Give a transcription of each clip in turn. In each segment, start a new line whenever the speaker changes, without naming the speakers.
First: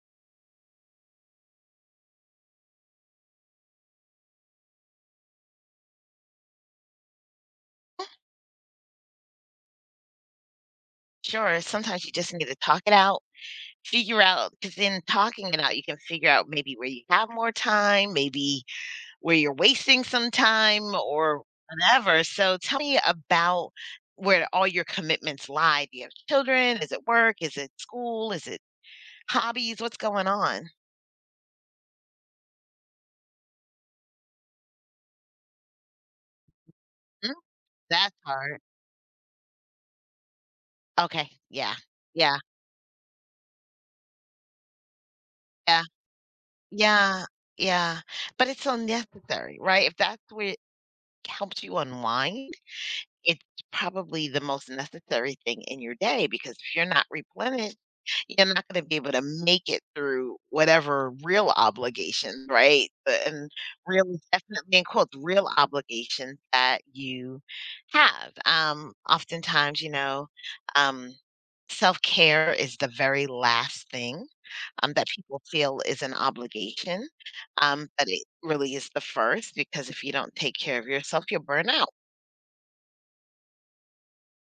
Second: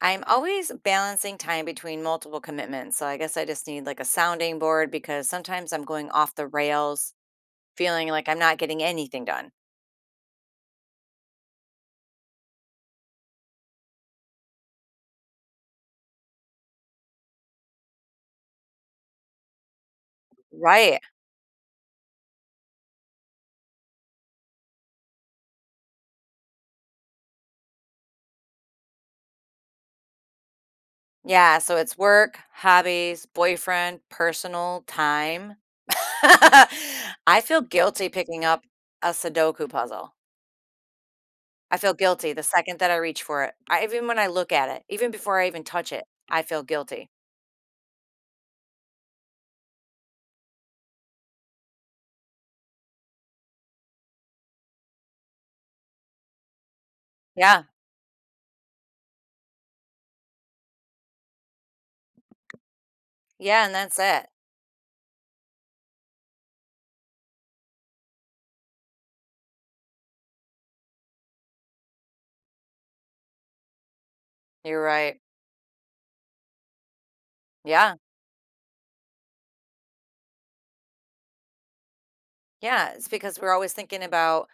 I'm always balancing time between multiple commitments. So I guess I just need like a sounding board because sometimes I'm going off the rails, feeling like I'm not getting anything done.
Sure, sometimes you just need to talk it out, figure out. Because in talking it out, you can figure out maybe where you have more time, maybe where you're wasting some time
Right.
or whatever. So tell me about where all your commitments lie. Do you have children? Is it work? Is it school? Is it hobbies? What's going on?
Yeah. So it's work, hobbies, boyfriend, personal time.
Mm,
I feel guilty
that's
picking
hard.
up a Sudoku puzzle.
Okay, yeah,
I feel guilty
yeah,
the second that I reach for it. Even when I look at it, even before I even
yeah,
touch it, I feel guilty.
yeah, yeah, but it's so necessary, right? If that's what helps you unwind, it's probably the most necessary thing in your day because if you're not
Yeah.
replenished, you're not gonna be able to make it through whatever real obligation, right? The and
Yeah. And that's
real,
it.
definitely in quotes, "real obligations" that you have. Oftentimes, um self-care is the very last thing,
You're
that
right.
people feel is an obligation,
Yeah.
but it really is the first because if you don't take care of yourself, you'll burn out.
Yeah, it's because we're always thinking about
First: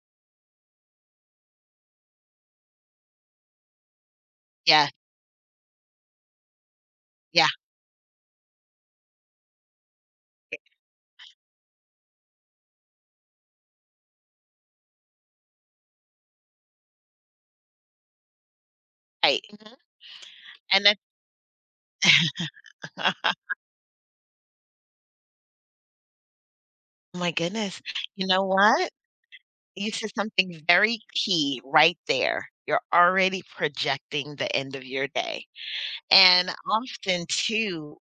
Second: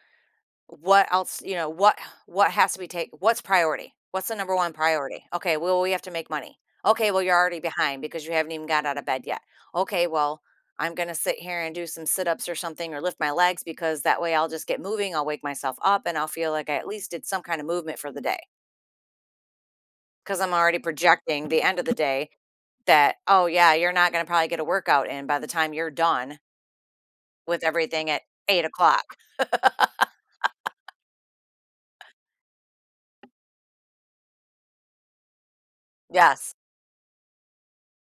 what else, what has to be take what's priority? What's the number one
Yeah,
priority? Okay, well, we have to make money. Okay, well, you're
yeah,
already behind because you haven't even got out of bed yet. Okay, well, I'm going to sit here and do some sit-ups or something or lift my legs because that way I'll just get moving, I'll wake myself up and I'll feel like I at least did some kind of movement for the day
right. Mhm,
because I'm already
and that
projecting the end of the day that, oh yeah, you're not going to probably get a workout in by the time you're done
Oh my
with
goodness.
everything at
You know
eight
what?
o'clock.
You said something very key right there. You're already projecting the end of your day, and
Yes,
often too,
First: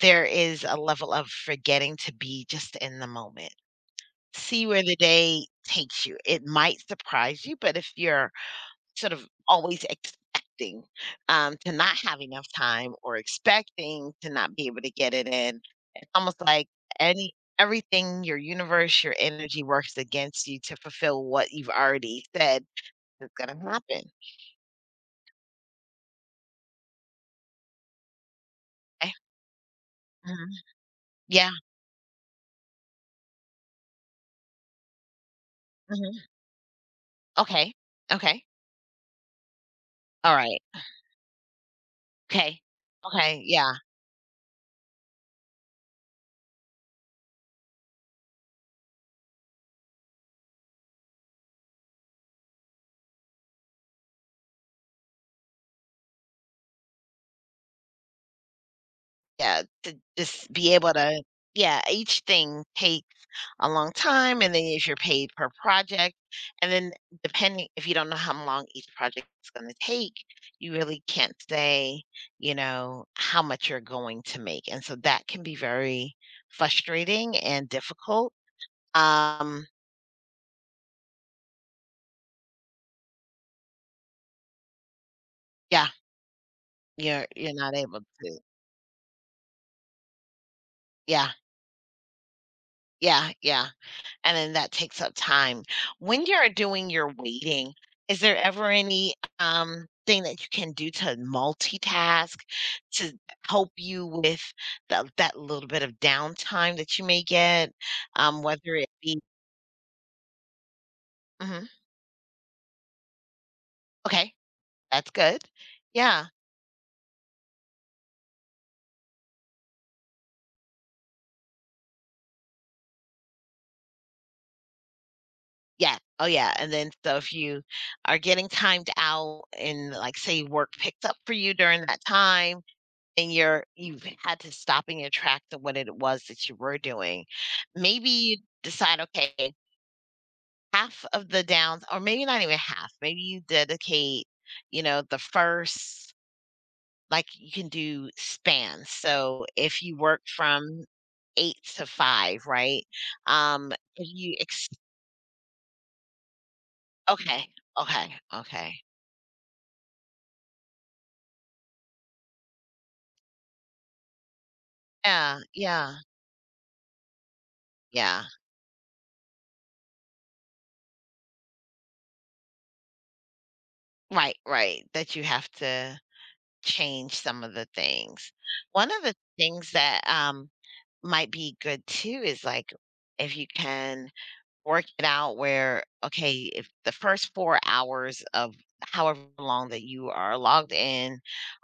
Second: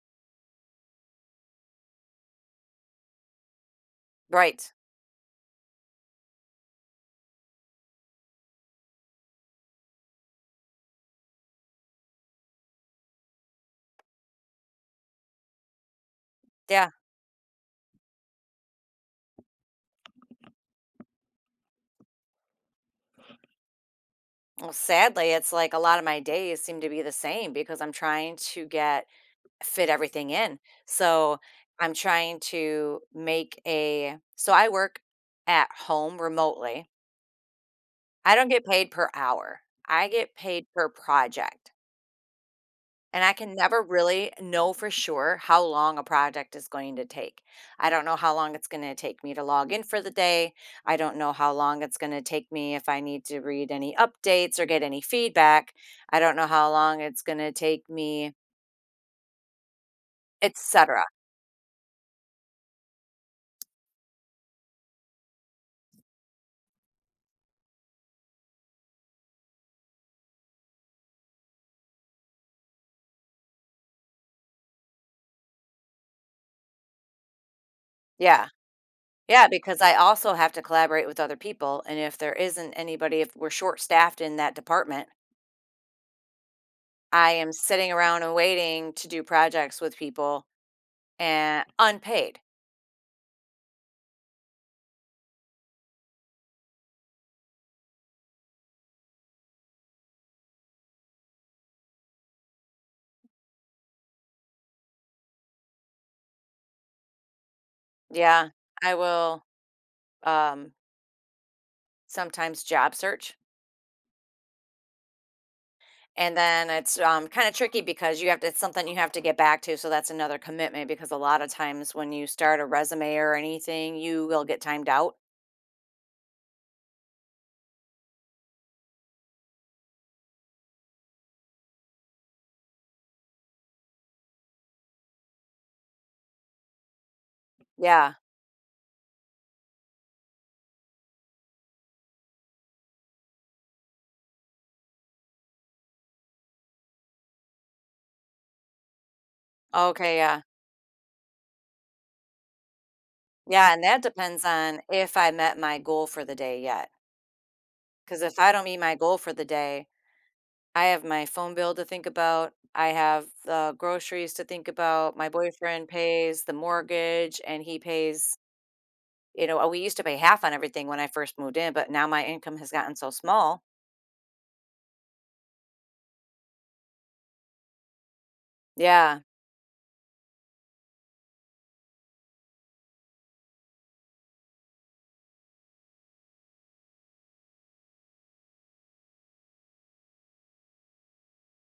there is a level of forgetting to be just in the moment. See
right.
where the day takes you. It might surprise you, but if you're sort of always expecting to not have enough time or expecting to not be able to get it in, it's almost like
Yeah.
any everything, your universe, your energy works against you to fulfill what you've already said is going to happen.
Well, sadly, it's like a lot of my days seem to be the same because I'm trying to get
Okay.
fit everything
Mhm.
in. So
Yeah.
I'm trying to make a, so I work at home
Hmm.
remotely.
Okay.
I
Okay.
don't get paid per hour, I get
All right.
paid per project.
Okay.
And I
Okay.
can
Yeah.
never really know for sure how long a project is going to take. I don't know how long it's going to take me to log in for the day. I don't know how long it's going to take me if I need to read any updates or get any feedback. I don't know how long it's going to take me,
Yeah, to just be able
etc.
to, yeah, each thing takes a long time, and then if you're paid per project, and then depending, if you don't know how long each project is gonna take, you really can't say, you know, how much you're going to make, and so that can be very frustrating and difficult.
Yeah. Yeah,
Um,
because I also have to collaborate with other people and if there isn't anybody if we're short-staffed in that department,
yeah, you're
I am
you're not
sitting
able
around and
to.
waiting to do projects with people
Yeah,
and unpaid.
yeah, yeah, and then that takes up time. When you're doing your waiting, is there ever any thing that you can do to multitask to help you with that little bit of downtime that you may get?
Yeah.
Whether it
I
be,
will um,
mhm,
sometimes job search.
okay, that's good. Yeah.
And then it's kind of tricky because it's something you have to get back to. So that's another commitment because a lot of times when you start a resume or anything, you will get timed out.
Yeah. Oh, yeah. And then, so if you are getting timed out and, like, say, work picked up for you during that time, and you've had to stop in your tracks of what it was that you were doing. Maybe
Yeah.
you decide, okay, half of the downs, or maybe not even half, maybe you dedicate, you know, the first, like, you can do spans. So if you
Okay.
work
Yeah.
from eight to five, right?
Yeah. And that
If you
depends
ex-
on if I met my goal for the day yet.
Okay, okay,
Because if I don't
okay.
meet my goal for the day, I have my phone bill to think about. I have the groceries to think about. My
Yeah,
boyfriend
yeah,
pays the mortgage and he
yeah.
pays. You know, we used to pay half on everything when I first moved in, but now my income has gotten so small.
Right, right. That you have to change some of the things. One of the
Yeah,
things that, might be good too is, like, if you can work it out where, okay, if the first 4 hours of however long that you are logged in,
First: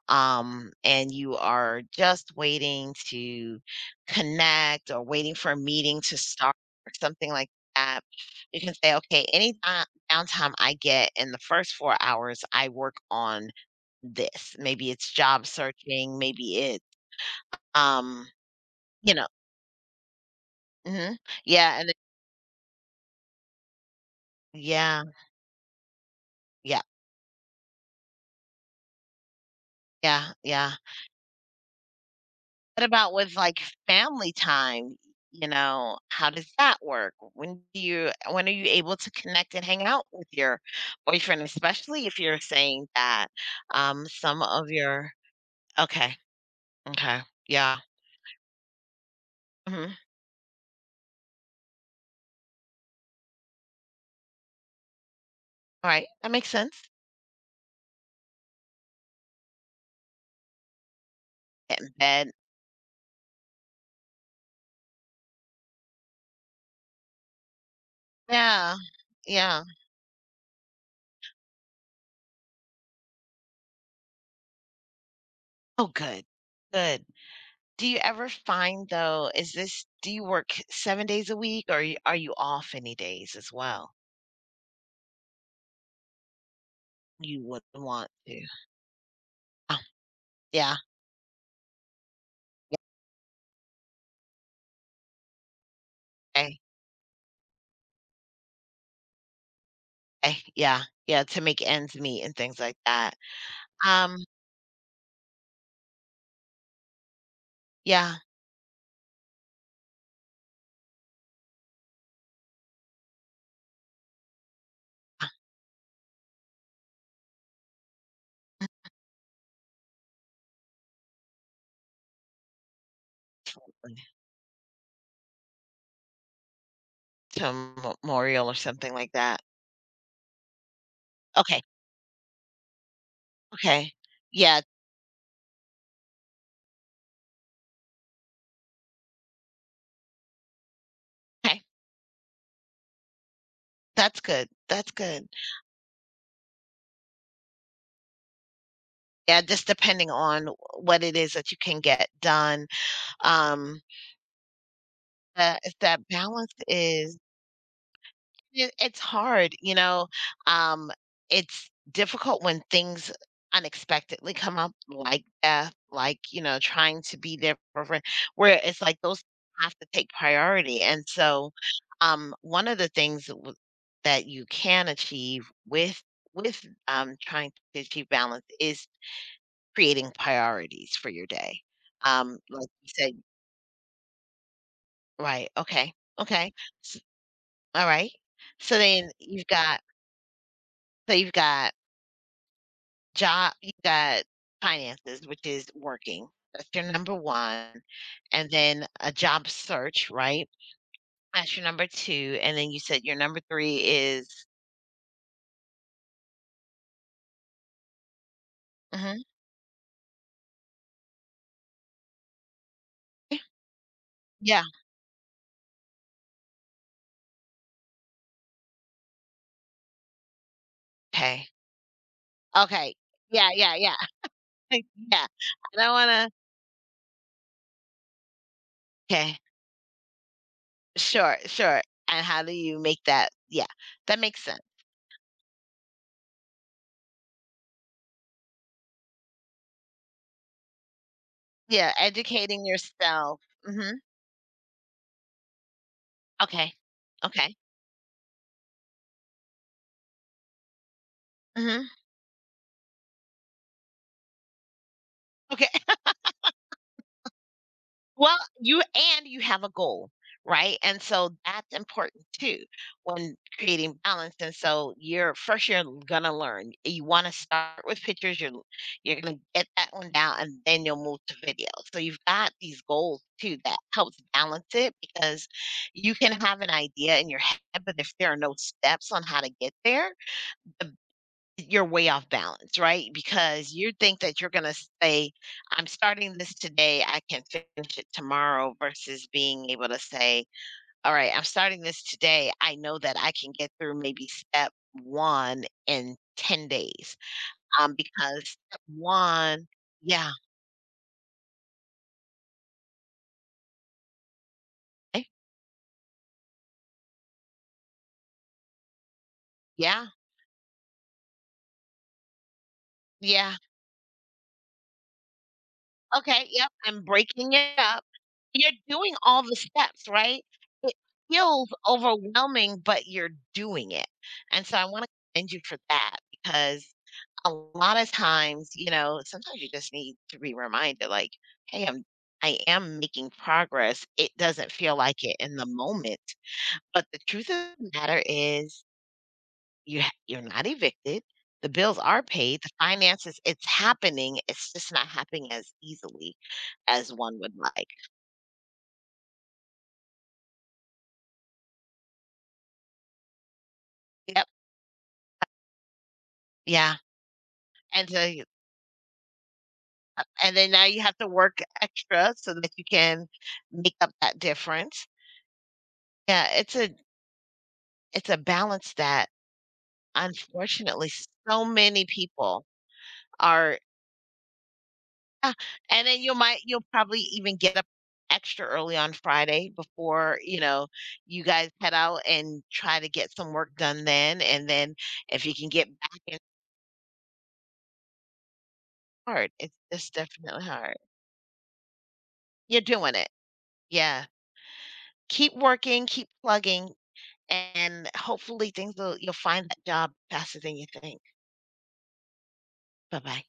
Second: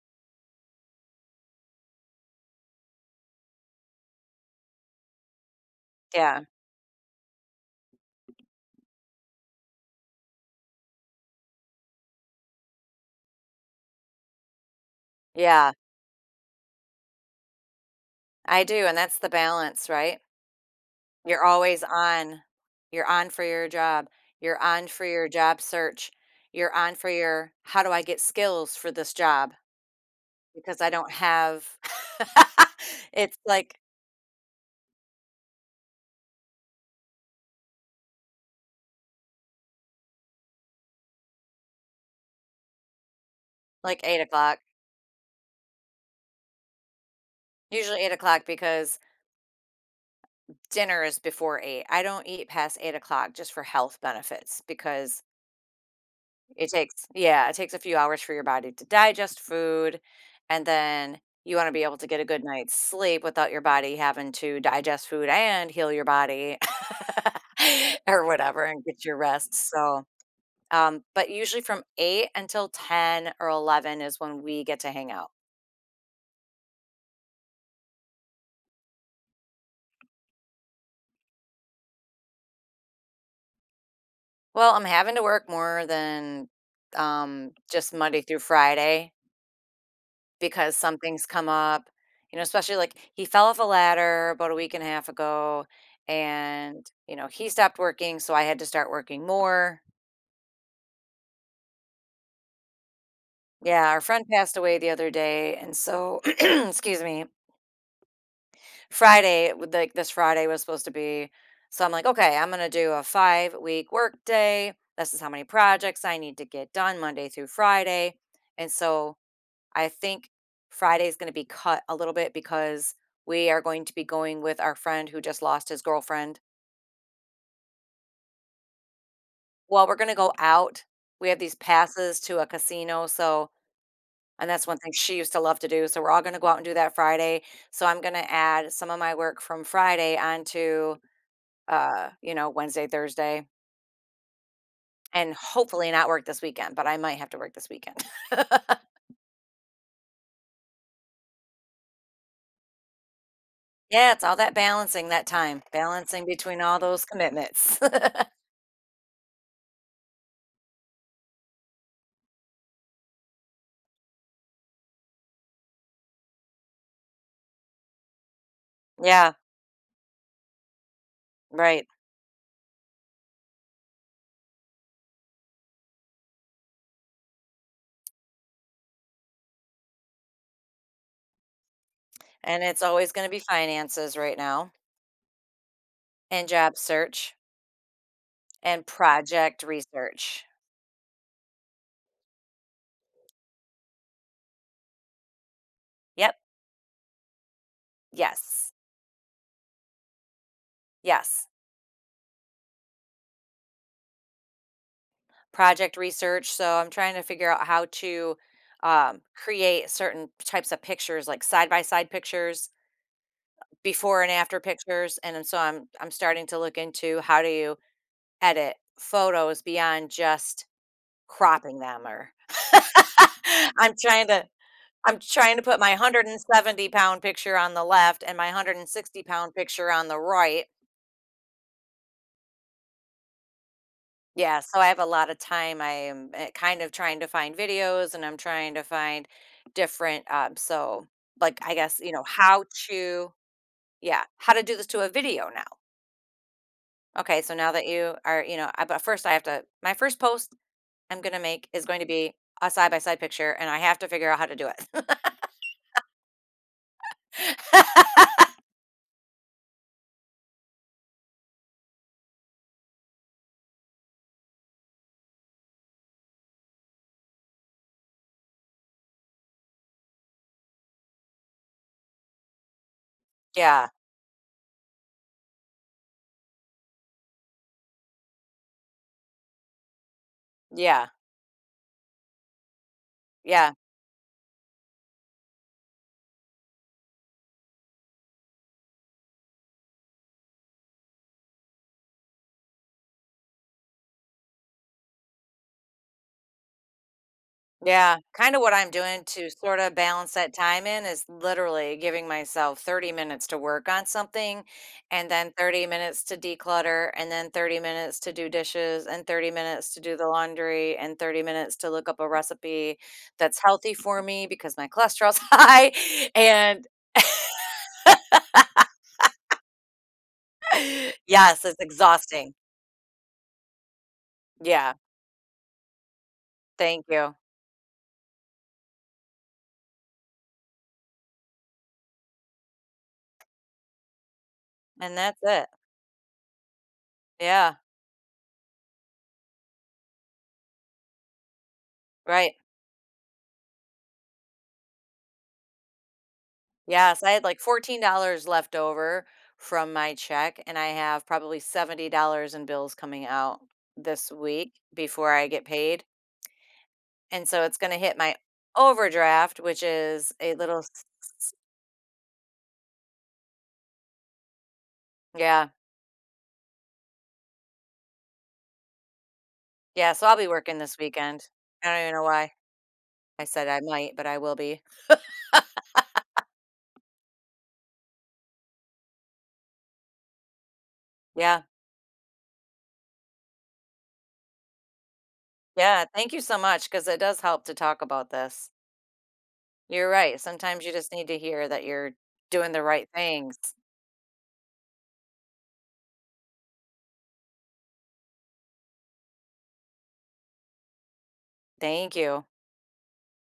and you are just waiting to connect or waiting for a meeting to
yeah,
start or something like that, you can say, okay, downtime I get in the first 4 hours, I work on this. Maybe it's job
yeah,
searching, maybe it's, um,
I do, and
you
that's
know,
the balance, right?
hmm
You're
yeah,
always on. You're on for your job. You're on
yeah,
for your job search. You're
yeah,
on for your how do I get skills for this job?
yeah, yeah.
Because I don't have,
What about with,
it's
like,
like
family time? You know, how does that work? When are you able to connect and hang out with your boyfriend, especially if you're saying that,
like eight
some
o'clock.
of your. Okay, okay, yeah,
Usually 8 o'clock because
mhm,
dinner is before eight. I don't eat past 8 o'clock just for health benefits because
alright, that makes
it
sense.
takes, yeah, it takes a few hours for your body to digest food, and then you wanna be
In
able to get a
bed.
good night's sleep without your body having to digest food and heal your body, or whatever,
Yeah,
and get your rest,
yeah.
so, but usually from 8 until 10 or 11 is when we get to hang out.
Oh, good, good. Do you ever find, though is this do you work 7 days a week, or you are you off any days as well?
Well, I'm having to work more than,
You would
just
want
Monday through
to.
Friday,
Oh,
because
yeah,
something's come up, especially
yeah,
like he fell off a ladder about a week and a half ago
okay.
and, he stopped working. So I had to start working more.
Yeah, yeah, to make ends meet and things like that.
Yeah. Our
Um,
friend passed away the other day. And so, excuse me,
yeah,
Friday, with, like this Friday was supposed to be. So I'm like, okay, I'm going to do a 5-week work day. This is how many projects I need to get done Monday through Friday. And so I think Friday is going to be cut a little bit because we are going to
absolutely.
be going with our friend who just lost his girlfriend.
To a m memorial or something like that.
Well, we're going to go out. We have these
Okay,
passes to a casino. So,
okay.
and
Yeah,
that's one thing she used to love to do. So, we're all going to go out and do that Friday. So, I'm going to add some of my work from Friday onto,
okay.
Wednesday, Thursday,
That's good, that's good.
and hopefully not work this weekend, but I might have to work this weekend.
Yeah, just depending on what it is that you can get done, um,
Yeah, it's all that balancing that time,
if that
balancing
balance
between all those
is.
commitments.
It's hard, um, it's difficult when things unexpectedly come up, like death, like, trying to be there for a friend, where it's like those
Yeah,
have to take priority, and so,
right.
one of the things that you can achieve with trying to achieve balance is creating priorities for your day,
And
like
it's
you
always
said.
gonna be finances right now,
Right, okay,
and
okay,
job
s
search,
alright, so
and
then you've
project
got,
research.
so you've got Job you got finances, which is working.
Yep,
That's your number 1, and
yes,
then a job search, right?
yes,
That's your number 2, and then you said your number 3 is,
project research, so I'm trying to figure out how to,
mhm,
create certain types of pictures, like side-by-side pictures,
yeah,
before and after
yeah,
pictures, and then so I'm starting to look into how do you edit photos beyond just
okay,
cropping them, or
okay, yeah, yeah,
I'm
yeah,
trying to
yeah,
I'm trying to
I
put my
don't
170
wanna,
pound picture on the left and my 160
okay,
pound picture on the right.
sure, sure, and how do you make that, yeah, that makes sense.
Yeah, so I have a lot of time. I am, kind of trying to find videos and I'm trying to find different, so, like, I
Yeah,
guess,
educating yourself, mhm,
how to do this to a video now.
okay,
Okay, so
okay,
now that you are, I but first I have to my first post I'm gonna make is
mhm,
going to be a side by side picture and I have to figure out how to do it.
okay. Well, you have a goal, right? And so that's important too when creating balance. And so you're gonna learn. You want to start with pictures. You're gonna get that one down, and then you'll move to video. So you've got these goals too that
Yeah,
helps balance it because you can have an idea in your head, but if there are no steps on how to get there,
yeah,
you're way off balance, right? Because
yeah.
you think that you're gonna say, "I'm starting this today, I can finish it tomorrow," versus being able to say, "All right, I'm starting this today. I know that I can get through maybe step 1 in 10 days."
Yeah,
Because
kinda what
step
I'm doing to
1,
sorta
yeah,
balance that time in is literally giving myself 30 minutes to work on something,
eh,
and then 30 minutes to declutter, and then 30 minutes to do dishes, and 30 minutes to
yeah,
do the laundry, and 30 minutes to look up a recipe
yeah.
that's healthy for me because my cholesterol's high,
Okay, yep,
and
I'm breaking it up. You're doing all the steps, right? It
yes,
feels
it's exhausting.
overwhelming, but you're doing it. And so I
Yeah,
want to commend you for that because
thank you,
a lot of times, sometimes you just need to be reminded, like, hey, I am making progress. It doesn't feel
and
like
that's
it in the
it.
moment. But the truth of
Yeah,
the matter is, you're not evicted, the bills are
right.
paid, the finances, it's happening, it's just not happening as easily as
Yes, I
one
had
would
like
like.
$14 left over from my check, and I have probably $70 in bills coming out this
Yep,
week before I get paid.
yeah,
And so it's going to
and
hit
so
my
you,
overdraft, which is a
and then
little,
now you have to
s-
work extra so that you can make up that difference.
yeah,
Yeah, it's a balance that
yeah. So I'll be working this
unfortunately
weekend.
so
I don't
many
even know why
people
I said
are.
I might, but I will be.
Yeah, and then you might, you'll probably even get up extra early on Friday before, you
Yeah,
guys head out and try to get some work done then, and then if you can get
yeah.
back
Thank
in,
you so much because it does help to talk about this.
hard, it's
You're
it's
right.
definitely
Sometimes you
hard.
just need to hear that you're doing
You're
the right
doing it.
things.
Yeah. Keep working, keep plugging, and hopefully things will, you'll find that job faster than you think.
Thank you.
Bye-bye.